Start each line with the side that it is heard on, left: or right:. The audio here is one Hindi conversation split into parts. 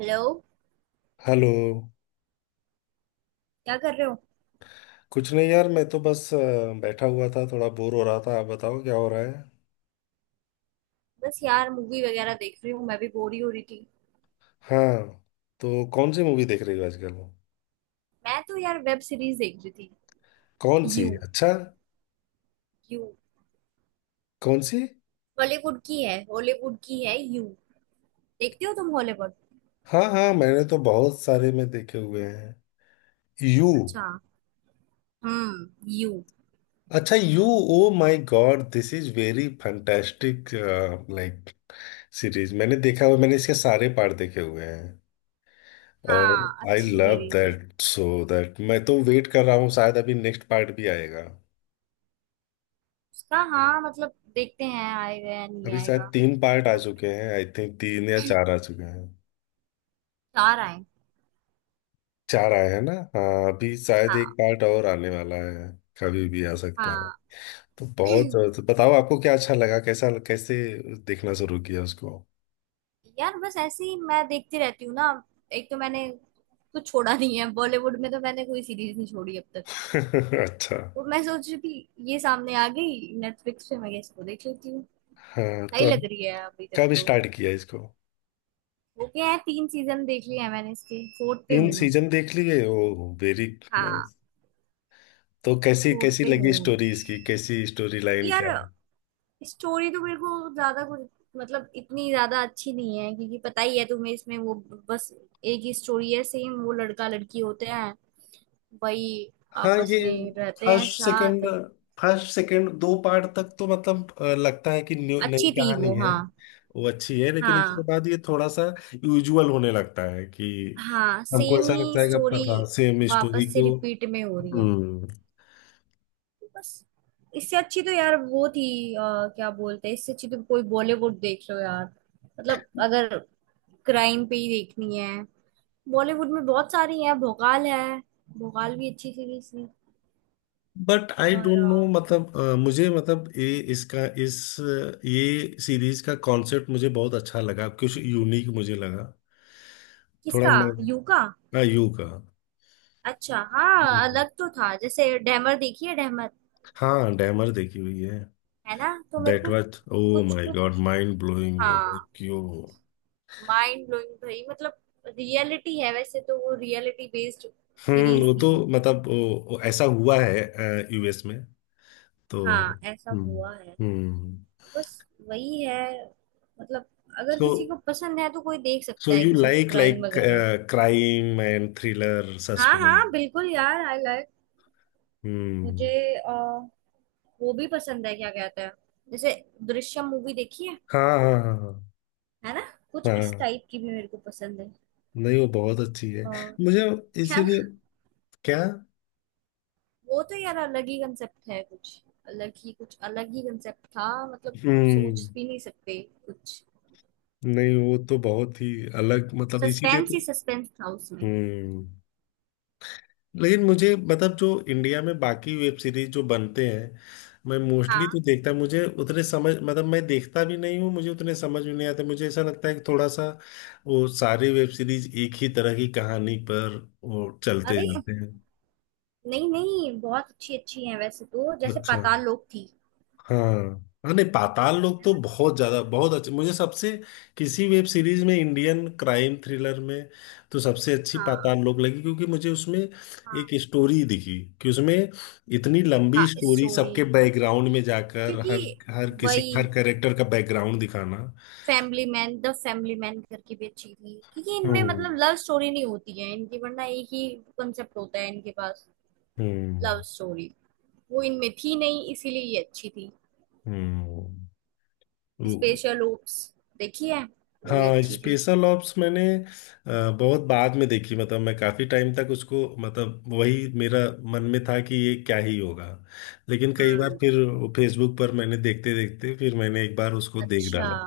right: हेलो।
left: हेलो।
right: क्या कर रहे हो?
left: कुछ नहीं यार, मैं तो बस बैठा हुआ था, थोड़ा बोर हो रहा था। आप बताओ क्या हो रहा है।
right: बस यार मूवी वगैरह देख रही हूँ। मैं भी बोर ही हो रही थी।
left: हाँ। तो कौन सी मूवी देख रही हो आजकल?
right: मैं तो यार वेब सीरीज देख रही थी।
left: कौन सी,
right: यू।
left: अच्छा।
right: यू
left: कौन सी?
right: बॉलीवुड की है हॉलीवुड की है? यू देखते हो तुम हॉलीवुड?
left: हाँ हाँ, मैंने तो बहुत सारे में देखे हुए हैं। यू।
right: अच्छा। हम्म। यू।
left: अच्छा, यू। Oh my God, this is very fantastic. Like series मैंने देखा हुआ, मैंने इसके सारे पार्ट देखे हुए हैं।
right: हाँ,
left: और आई
right: अच्छी
left: लव
right: सीरीज है।
left: दैट। सो दैट मैं तो वेट कर रहा हूँ, शायद अभी नेक्स्ट पार्ट भी आएगा।
right: उसका हाँ, मतलब देखते हैं आएगा या नहीं
left: अभी शायद
right: आएगा।
left: तीन पार्ट आ
right: बट
left: चुके हैं, आई थिंक तीन या चार आ चुके हैं।
right: चार आए?
left: चार आए हैं ना। हाँ अभी शायद एक
right: हाँ,
left: पार्ट और आने वाला है। कभी भी आ सकता है।
right: हाँ।
left: तो बहुत तो बताओ आपको क्या अच्छा लगा, कैसा, कैसे देखना शुरू किया उसको।
right: यार बस ऐसे ही मैं देखती रहती हूँ ना। एक तो मैंने कुछ छोड़ा नहीं है बॉलीवुड में, तो मैंने कोई सीरीज नहीं छोड़ी अब तक।
left: अच्छा।
right: तो मैं सोच रही थी ये सामने आ गई नेटफ्लिक्स पे, मैं इसको देख लेती हूँ।
left: हाँ तो
right: सही
left: अभी
right: लग रही है अभी तक
left: कब
right: तो।
left: स्टार्ट किया इसको?
right: हो गया है, तीन सीजन देख लिए हैं मैंने, इसके फोर्थ पे
left: तीन
right: हूँ मैं।
left: सीजन देख लिए, ओ वेरी
right: हाँ
left: नाइस। तो कैसी
right: फोर्थ
left: कैसी
right: पे
left: लगी
right: हूँ अभी।
left: स्टोरी इसकी, कैसी स्टोरी लाइन,
right: यार
left: क्या?
right: स्टोरी तो मेरे को ज्यादा कुछ, मतलब इतनी ज्यादा अच्छी नहीं है, क्योंकि पता ही है तुम्हें इसमें वो, बस एक ही स्टोरी है सेम, वो लड़का लड़की होते हैं वही,
left: हाँ
right: आपस
left: ये
right: में रहते हैं
left: फर्स्ट सेकंड,
right: साथ।
left: दो पार्ट तक तो मतलब लगता है कि नई
right: अच्छी थी
left: कहानी
right: वो,
left: है।
right: हाँ।
left: वो अच्छी है, लेकिन उसके
right: हाँ,
left: बाद ये थोड़ा सा यूजुअल होने लगता है कि
right: हाँ
left: हमको
right: सेम
left: ऐसा
right: ही
left: लगता है कि अब
right: स्टोरी
left: पता सेम स्टोरी
right: वापस से
left: को।
right: रिपीट में हो रही है
left: हम्म।
right: बस। इससे अच्छी तो यार वो थी, क्या बोलते हैं, इससे अच्छी तो कोई बॉलीवुड देख लो यार, मतलब अगर क्राइम पे ही देखनी है, बॉलीवुड में बहुत सारी है। भोकाल है। भोकाल भी अच्छी सीरीज थी।
left: बट आई
right: और
left: डोंट नो, मतलब मुझे मतलब ये इसका ये सीरीज का कॉन्सेप्ट मुझे बहुत अच्छा लगा, कुछ यूनिक मुझे लगा, थोड़ा
right: किसका? यू का?
left: नया। यू का।
right: अच्छा, हाँ,
left: हम्म।
right: अलग तो था, जैसे डैमर देखी है? डैमर?
left: हाँ डैमर देखी हुई है।
right: है ना, तो मेरे
left: दैट
right: को
left: वाज ओ
right: कुछ
left: माय गॉड
right: कुछ,
left: माइंड ब्लोइंग।
right: हाँ।
left: क्यों?
right: माइंड ब्लोइंग भाई, मतलब रियलिटी है वैसे तो, वो रियलिटी बेस्ड सीरीज
left: वो
right: थी
left: तो
right: वो।
left: मतलब वो ऐसा हुआ है यूएस में तो।
right: हाँ, ऐसा
left: हम्म।
right: हुआ है,
left: हम्म।
right: बस। वही है, मतलब अगर
left: सो,
right: किसी को पसंद है तो कोई देख सकता है,
left: यू
right: किसी को
left: लाइक,
right: क्राइम वगैरह।
left: क्राइम एंड थ्रिलर
right: हाँ,
left: सस्पेंस?
right: हाँ, बिल्कुल यार, आई लाइक।
left: हम्म।
right: मुझे अ, वो भी पसंद है, क्या कहते हैं, जैसे दृश्यम मूवी देखी है?
left: हाँ हाँ हाँ।
right: है ना, कुछ
left: हाँ
right: इस
left: हाँ।
right: टाइप की भी मेरे को पसंद है।
left: नहीं वो बहुत अच्छी है।
right: अ,
left: मुझे
right: है ना?
left: इसीलिए क्या।
right: वो तो यार अलग ही कंसेप्ट है कुछ, अलग ही कुछ, अलग ही कंसेप्ट था, मतलब हम
left: हम्म।
right: सोच भी नहीं सकते कुछ।
left: नहीं वो तो बहुत ही अलग, मतलब इसीलिए
right: सस्पेंस ही
left: तो।
right: सस्पेंस था उसमें।
left: हम्म। लेकिन मुझे मतलब जो इंडिया में बाकी वेब सीरीज जो बनते हैं, मैं मोस्टली
right: हाँ,
left: तो देखता मुझे उतने समझ मतलब मैं देखता भी नहीं हूँ, मुझे उतने समझ भी नहीं आते, मुझे ऐसा लगता है कि थोड़ा सा वो सारे वेब सीरीज एक ही तरह की कहानी पर वो चलते
right: अरे
left: जाते हैं।
right: नहीं, नहीं, बहुत अच्छी अच्छी है वैसे तो, जैसे
left: अच्छा।
right: पाताल लोक थी।
left: हाँ। हाँ, नहीं पाताल लोक
right: है
left: तो
right: ना,
left: बहुत ज्यादा बहुत अच्छी, मुझे सबसे किसी वेब सीरीज में इंडियन क्राइम थ्रिलर में तो सबसे अच्छी
right: हाँ,
left: पाताल लोक लगी, क्योंकि मुझे उसमें
right: हाँ,
left: एक स्टोरी दिखी कि उसमें इतनी लंबी
right: हाँ,
left: स्टोरी
right: स्टोरी
left: सबके
right: वही,
left: बैकग्राउंड में जाकर हर
right: क्योंकि
left: हर किसी
right: वही।
left: हर कैरेक्टर का बैकग्राउंड दिखाना।
right: Family man, the family man करके भी अच्छी थी, क्योंकि इनमें मतलब
left: हम्म।
right: लव स्टोरी नहीं होती है इनकी, वरना एक ही कंसेप्ट होता है इनके पास। लव
left: हम्म।
right: स्टोरी वो इनमें थी नहीं, इसीलिए ये अच्छी थी।
left: हम्म।
right: स्पेशल ओप्स देखी है? वो भी
left: हाँ
right: अच्छी थी।
left: स्पेशल ऑप्स मैंने बहुत बाद में देखी, मतलब मैं काफ़ी टाइम तक उसको मतलब वही मेरा मन में था कि ये क्या ही होगा, लेकिन कई बार
right: हम्म,
left: फिर फेसबुक पर मैंने देखते देखते फिर मैंने एक बार उसको देख
right: अच्छा।
left: डाला।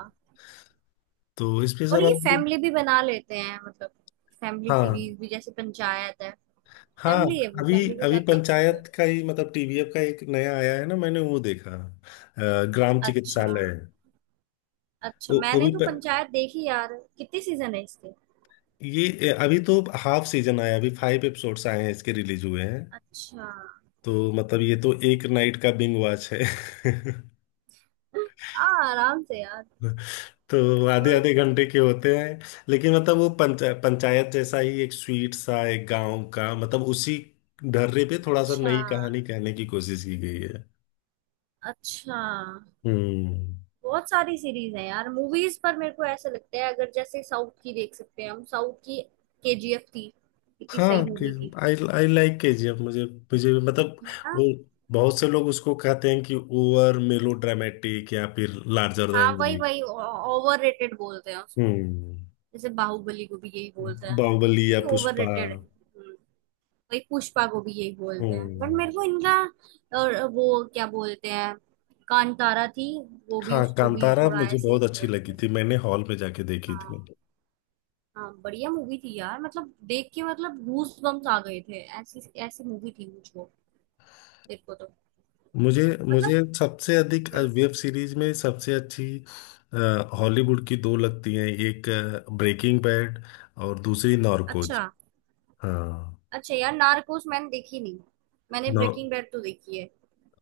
left: तो
right: और
left: स्पेशल
right: ये
left: ऑप्स भी।
right: फैमिली भी बना लेते हैं, मतलब फैमिली
left: हाँ।
right: सीरीज भी, जैसे पंचायत है।
left: हाँ।
right: फैमिली है वो,
left: अभी
right: फैमिली के
left: अभी
right: साथ देख सकते हो।
left: पंचायत का ही मतलब टीवीएफ का एक नया आया है ना, मैंने वो देखा, ग्राम
right: अच्छा,
left: चिकित्सालय।
right: अच्छा
left: वो
right: मैंने
left: भी
right: तो पंचायत देखी यार, कितने सीजन है इसके?
left: ये अभी तो हाफ सीजन आया, अभी फाइव एपिसोड्स आए हैं इसके रिलीज हुए हैं।
right: अच्छा।
left: तो मतलब ये तो एक नाइट का बिंग वॉच है।
right: आ, आराम से यार।
left: तो आधे
right: और
left: आधे घंटे के होते हैं। लेकिन मतलब वो पंचायत जैसा ही एक स्वीट सा एक गांव का मतलब उसी ढर्रे पे थोड़ा सा
right: अच्छा,
left: नई कहानी कहने की कोशिश की गई है।
right: अच्छा।
left: हम्म।
right: बहुत सारी सीरीज है यार, मूवीज पर मेरे को ऐसा लगता है, अगर जैसे साउथ की देख सकते हैं हम, साउथ की केजीएफ थी, कितनी
left: हाँ
right: सही
left: कि
right: मूवी थी।
left: आई आई लाइक केजीएफ। मुझे मुझे भी- मतलब
right: है ना,
left: वो बहुत से लोग उसको कहते हैं कि ओवर मेलो ड्रामेटिक या फिर लार्जर
right: हाँ,
left: देन
right: वही
left: लाइफ।
right: वही ओवर रेटेड बोलते हैं उसको,
left: हम्म।
right: जैसे बाहुबली को भी यही बोलते हैं
left: बाहुबली या
right: कि
left: पुष्पा।
right: ओवररेटेड है। वही पुष्पा को भी यही बोलते हैं, बट
left: हम्म।
right: मेरे को इनका, और वो क्या बोलते हैं, कांतारा थी, वो भी
left: हाँ
right: उसको भी
left: कांतारा
right: थोड़ा
left: मुझे
right: ऐसे ही
left: बहुत अच्छी
right: बोलते
left: लगी
right: हैं।
left: थी, मैंने हॉल में जाके देखी थी।
right: हाँ, हाँ, बढ़िया मूवी थी यार, मतलब देख के मतलब गूज बम्स आ गए थे, ऐसी ऐसी मूवी थी मुझको, देखो तो
left: मुझे
right: मतलब।
left: मुझे सबसे अधिक
right: हम्म,
left: वेब सीरीज में सबसे अच्छी हॉलीवुड की दो लगती हैं, एक ब्रेकिंग बैड और दूसरी नॉर्कोज।
right: अच्छा।
left: हाँ।
right: अच्छा यार, नार्कोस मैंने देखी नहीं, मैंने
left: नौ।
right: ब्रेकिंग बैड तो देखी है।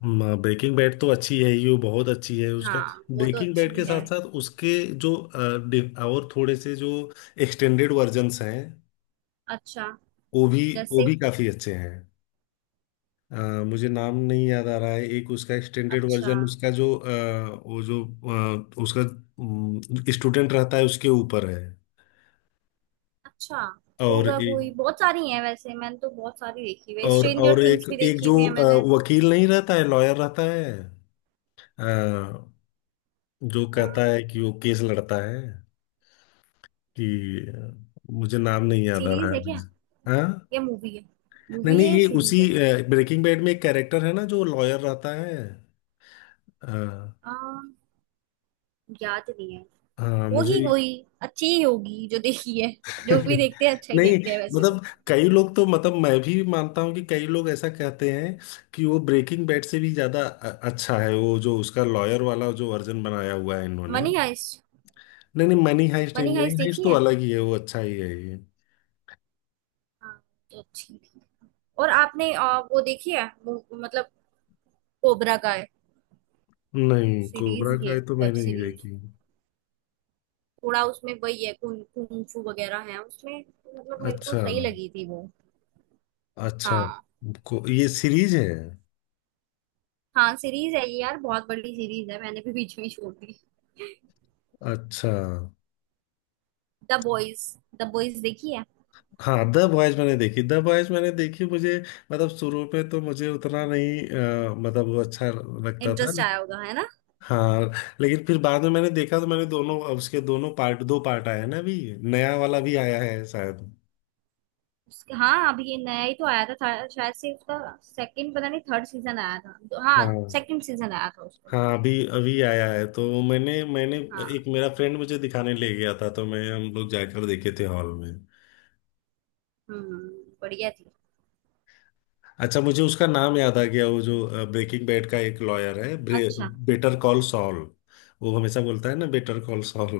left: ब्रेकिंग बैड तो अच्छी है ही, वो बहुत अच्छी है उसका।
right: हाँ, वो तो
left: ब्रेकिंग बैड
right: अच्छी
left: के
right: है।
left: साथ साथ उसके जो और थोड़े से जो एक्सटेंडेड वर्जन्स हैं,
right: अच्छा।
left: वो भी वो
right: जैसे?
left: भी काफी अच्छे हैं। अ, मुझे नाम नहीं याद आ रहा है। एक उसका एक्सटेंडेड
right: अच्छा,
left: वर्जन उसका जो वो जो उसका स्टूडेंट रहता है उसके ऊपर है।
right: अच्छा।
left: और
right: होगा कोई,
left: एक,
right: बहुत सारी हैं वैसे, मैंने तो बहुत सारी देखी हुई है,
left: और
right: स्ट्रेंजर
left: और एक
right: थिंग्स भी
left: एक
right: देखी
left: जो
right: हुई है मैंने।
left: वकील नहीं रहता है, लॉयर रहता है। अ, जो कहता है कि वो केस लड़ता है कि मुझे नाम नहीं याद आ रहा
right: सीरीज है क्या
left: है। हाँ।
right: या मूवी है?
left: नहीं
right: मूवी
left: नहीं,
right: है
left: ये उसी
right: सीरीज है?
left: ब्रेकिंग बैड में एक कैरेक्टर है ना जो लॉयर रहता है। अ,
right: आ, याद नहीं है,
left: हाँ मुझे।
right: होगी कोई। अच्छी ही होगी जो देखी है, जो भी देखते हैं अच्छा ही
left: नहीं,
right: देखते हैं वैसे तो।
left: मतलब कई लोग तो मतलब मैं भी मानता हूँ कि कई लोग ऐसा कहते हैं कि वो ब्रेकिंग बैड से भी ज्यादा अच्छा है, वो जो उसका लॉयर वाला जो वर्जन बनाया हुआ है इन्होंने।
right: Money heist.
left: नहीं नहीं मनी हाइस्ट, नहीं
right: मनी
left: मनी
right: हाइस्ट
left: हाइस्ट
right: देखी
left: तो
right: है?
left: अलग ही है, वो अच्छा ही है ये।
right: हाँ तो अच्छी थी। और आपने वो देखी है? मतलब कोबरा का है?
left: नहीं
right: सीरीज
left: कोबरा
right: ही है
left: काय तो
right: वेब
left: मैंने नहीं
right: सीरीज।
left: देखी।
right: थोड़ा उसमें वही है, कुंफू वगैरह है उसमें, तो मतलब मेरे को
left: अच्छा।
right: सही लगी थी वो।
left: अच्छा।
right: हाँ,
left: ये सीरीज है?
right: हाँ सीरीज है ये यार, बहुत बड़ी सीरीज है, मैंने भी बीच में ही छोड़ दी।
left: अच्छा।
right: The boys. द बॉयज देखी है?
left: हाँ द बॉयज मैंने देखी, द बॉयज मैंने देखी। मुझे मतलब शुरू में तो मुझे उतना नहीं मतलब वो अच्छा लगता था।
right: इंटरेस्ट आया होगा, है ना?
left: हाँ। लेकिन फिर बाद में मैंने देखा तो मैंने दोनों उसके दोनों पार्ट, दो पार्ट आए हैं ना अभी, नया वाला भी आया है शायद।
right: हाँ, अभी ये नया ही तो आया था शायद से, उसका सेकंड पता नहीं थर्ड सीजन आया था, हाँ,
left: हाँ।
right: सेकंड सीजन आया था उसका।
left: हाँ। अभी अभी आया है तो मैंने मैंने एक
right: हाँ।
left: मेरा फ्रेंड मुझे दिखाने ले गया था तो मैं हम लोग जाकर देखे थे हॉल में।
right: हम्म। बढ़िया थी।
left: अच्छा, मुझे उसका नाम याद आ गया, वो जो ब्रेकिंग बैड का एक लॉयर है,
right: अच्छा,
left: बेटर कॉल सॉल। वो हमेशा बोलता है ना बेटर कॉल सॉल।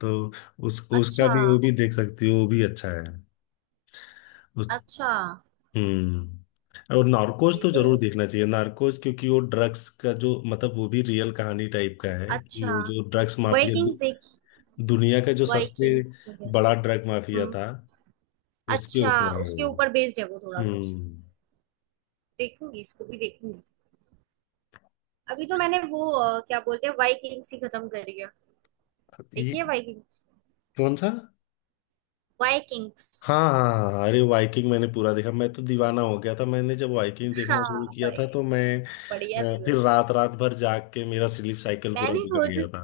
left: तो उस उसका
right: अच्छा,
left: भी, वो भी देख सकती हो, वो भी अच्छा है।
right: अच्छा,
left: और नार्कोज तो जरूर
right: बिल्कुल,
left: देखना चाहिए। नार्कोज क्योंकि वो ड्रग्स का जो मतलब वो भी रियल कहानी टाइप का है कि
right: अच्छा।
left: वो जो ड्रग्स माफिया
right: वाइकिंग्स देखी?
left: दुनिया का जो सबसे
right: वाइकिंग्स वगैरह?
left: बड़ा ड्रग माफिया
right: हम्म,
left: था उसके
right: अच्छा।
left: ऊपर है
right: उसके
left: वो।
right: ऊपर बेस्ड है वो थोड़ा कुछ।
left: हम्म।
right: देखूंगी, इसको भी देखूंगी। अभी तो मैंने वो क्या बोलते हैं वाइकिंग्स ही खत्म करी है।
left: ये
right: देखिए वाइकिंग।
left: कौन सा?
right: वाइकिंग्स।
left: हाँ हाँ हाँ, अरे वाइकिंग मैंने पूरा देखा, मैं तो दीवाना हो गया था। मैंने जब वाइकिंग देखना
right: हाँ
left: शुरू किया
right: भाई,
left: था तो मैं
right: बढ़िया थी
left: फिर
right: भाई,
left: रात रात भर जाग के मेरा स्लीप साइकिल पूरा
right: मैंने
left: बिगड़
right: खुद
left: गया था।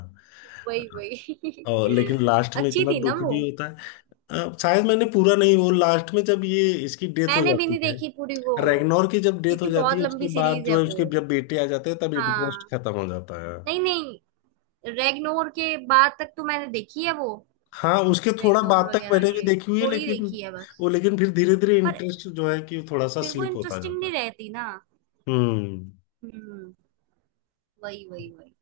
right: वही, वही
left: और लेकिन लास्ट में
right: अच्छी
left: इतना
right: थी ना
left: दुख
right: वो।
left: भी होता है। शायद मैंने पूरा नहीं। वो लास्ट में जब ये इसकी डेथ हो
right: मैंने भी
left: जाती
right: नहीं
left: है,
right: देखी पूरी वो,
left: रैगनोर की जब डेथ
right: क्योंकि
left: हो जाती
right: बहुत
left: है,
right: लंबी
left: उसके बाद
right: सीरीज है
left: जो है
right: वो।
left: उसके जब बेटे आ जाते हैं तब इंटरेस्ट
right: हाँ,
left: खत्म हो जाता है।
right: नहीं, नहीं, रेगनोर के बाद तक तो मैंने देखी है वो,
left: हाँ उसके थोड़ा
right: रेगनोर
left: बाद तक
right: वगैरह
left: मैंने भी
right: के
left: देखी हुई है
right: थोड़ी
left: लेकिन
right: देखी है बस।
left: वो लेकिन फिर धीरे धीरे
right: पर
left: इंटरेस्ट जो है कि थोड़ा सा
right: फिर वो
left: स्लिप होता
right: इंटरेस्टिंग
left: जाता
right: नहीं
left: है।
right: रहती ना।
left: हम्म।
right: हम्म, वही वही वही।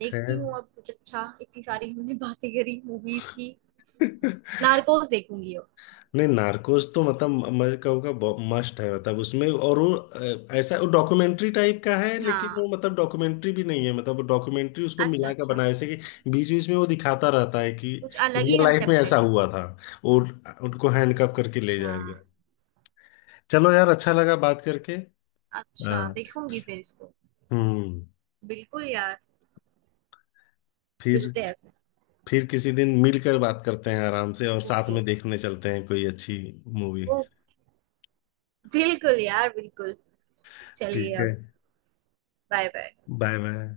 right: देखती
left: खैर।
right: हूँ अब कुछ अच्छा। इतनी सारी हमने बातें करी मूवीज की। नार्कोस देखूंगी अब।
left: नहीं नार्कोस तो मतलब मैं कहूँगा मस्ट है। मतलब उसमें और वो ऐसा वो डॉक्यूमेंट्री टाइप का है लेकिन वो
right: हाँ,
left: मतलब डॉक्यूमेंट्री भी नहीं है, मतलब डॉक्यूमेंट्री उसको
right: अच्छा,
left: मिला कर
right: अच्छा।
left: बनाया, जैसे कि बीच बीच में वो दिखाता रहता है कि
right: कुछ अलग ही
left: रियल लाइफ में
right: कंसेप्ट है।
left: ऐसा हुआ था और उनको हैंडकफ करके ले
right: अच्छा,
left: जाया गया। चलो यार अच्छा लगा बात करके।
right: अच्छा
left: हाँ।
right: देखूंगी फिर इसको।
left: हम्म।
right: बिल्कुल यार,
left: फिर
right: मिलते हैं फिर।
left: फिर किसी दिन मिलकर बात करते हैं आराम से, और साथ
right: ओके।
left: में देखने चलते हैं कोई अच्छी मूवी।
right: ओ, बिल्कुल यार, बिल्कुल। चलिए
left: ठीक है।
right: अब। Bye bye.
left: Bye bye.